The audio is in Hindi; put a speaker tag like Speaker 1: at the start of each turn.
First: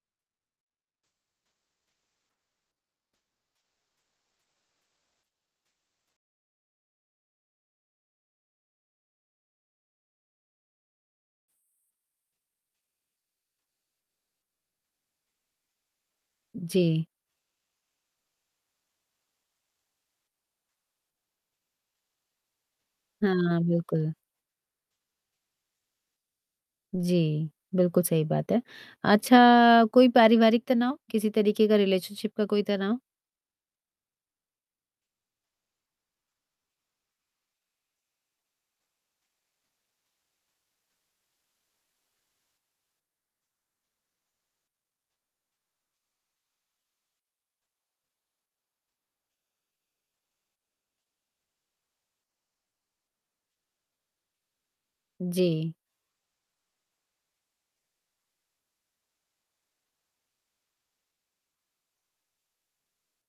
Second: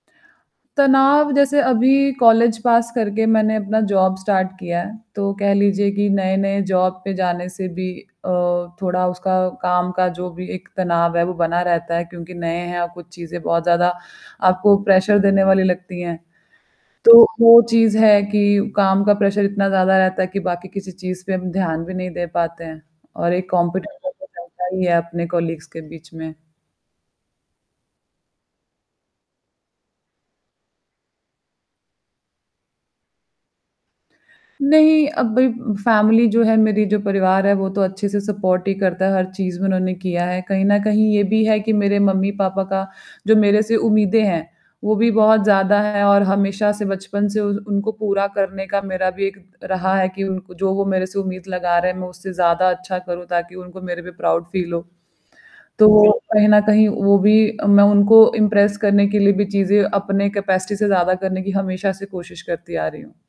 Speaker 1: तनाव जैसे अभी कॉलेज पास करके मैंने अपना जॉब स्टार्ट किया है। तो कह लीजिए कि नए-नए जॉब पे जाने से भी अ, थोड़ा उसका काम का जो भी एक तनाव है, वो बना रहता है क्योंकि नए हैं आपको चीज़ें बहुत ज़्यादा आपको प्रेशर देने वाली लगती हैं।
Speaker 2: जी।
Speaker 1: तो वो चीज़ है कि काम का प्रेशर इतना ज़्यादा रहता है कि बाकी किसी चीज़ पे हम ध्यान भी नहीं दे पाते हैं। और एक
Speaker 2: हाँ,
Speaker 1: कॉम्पिटिट
Speaker 2: बिल्कुल।
Speaker 1: सही है अपने कॉलीग्स के बीच में।
Speaker 2: जी, बिल्कुल सही बात है। अच्छा कोई पारिवारिक तनाव, किसी तरीके का रिलेशनशिप का कोई तनाव?
Speaker 1: नहीं अब भई फैमिली जो है मेरी जो परिवार है, वो तो अच्छे से सपोर्ट ही करता है हर चीज़ में उन्होंने किया है। कहीं ना कहीं ये भी है कि मेरे मम्मी-पापा का जो मेरे से उम्मीदें हैं, वो भी बहुत ज़्यादा है और हमेशा से बचपन से उनको पूरा करने का मेरा भी एक रहा है कि उनको जो वो मेरे से उम्मीद लगा रहे हैं, मैं उससे ज़्यादा अच्छा करूँ ताकि उनको मेरे पे प्राउड फील हो।
Speaker 2: जी।
Speaker 1: तो कहीं न कहीं वो भी मैं उनको इम्प्रेस करने के लिए भी चीज़ें अपने कैपेसिटी से ज़्यादा करने की हमेशा से कोशिश करती आ रही हूँ।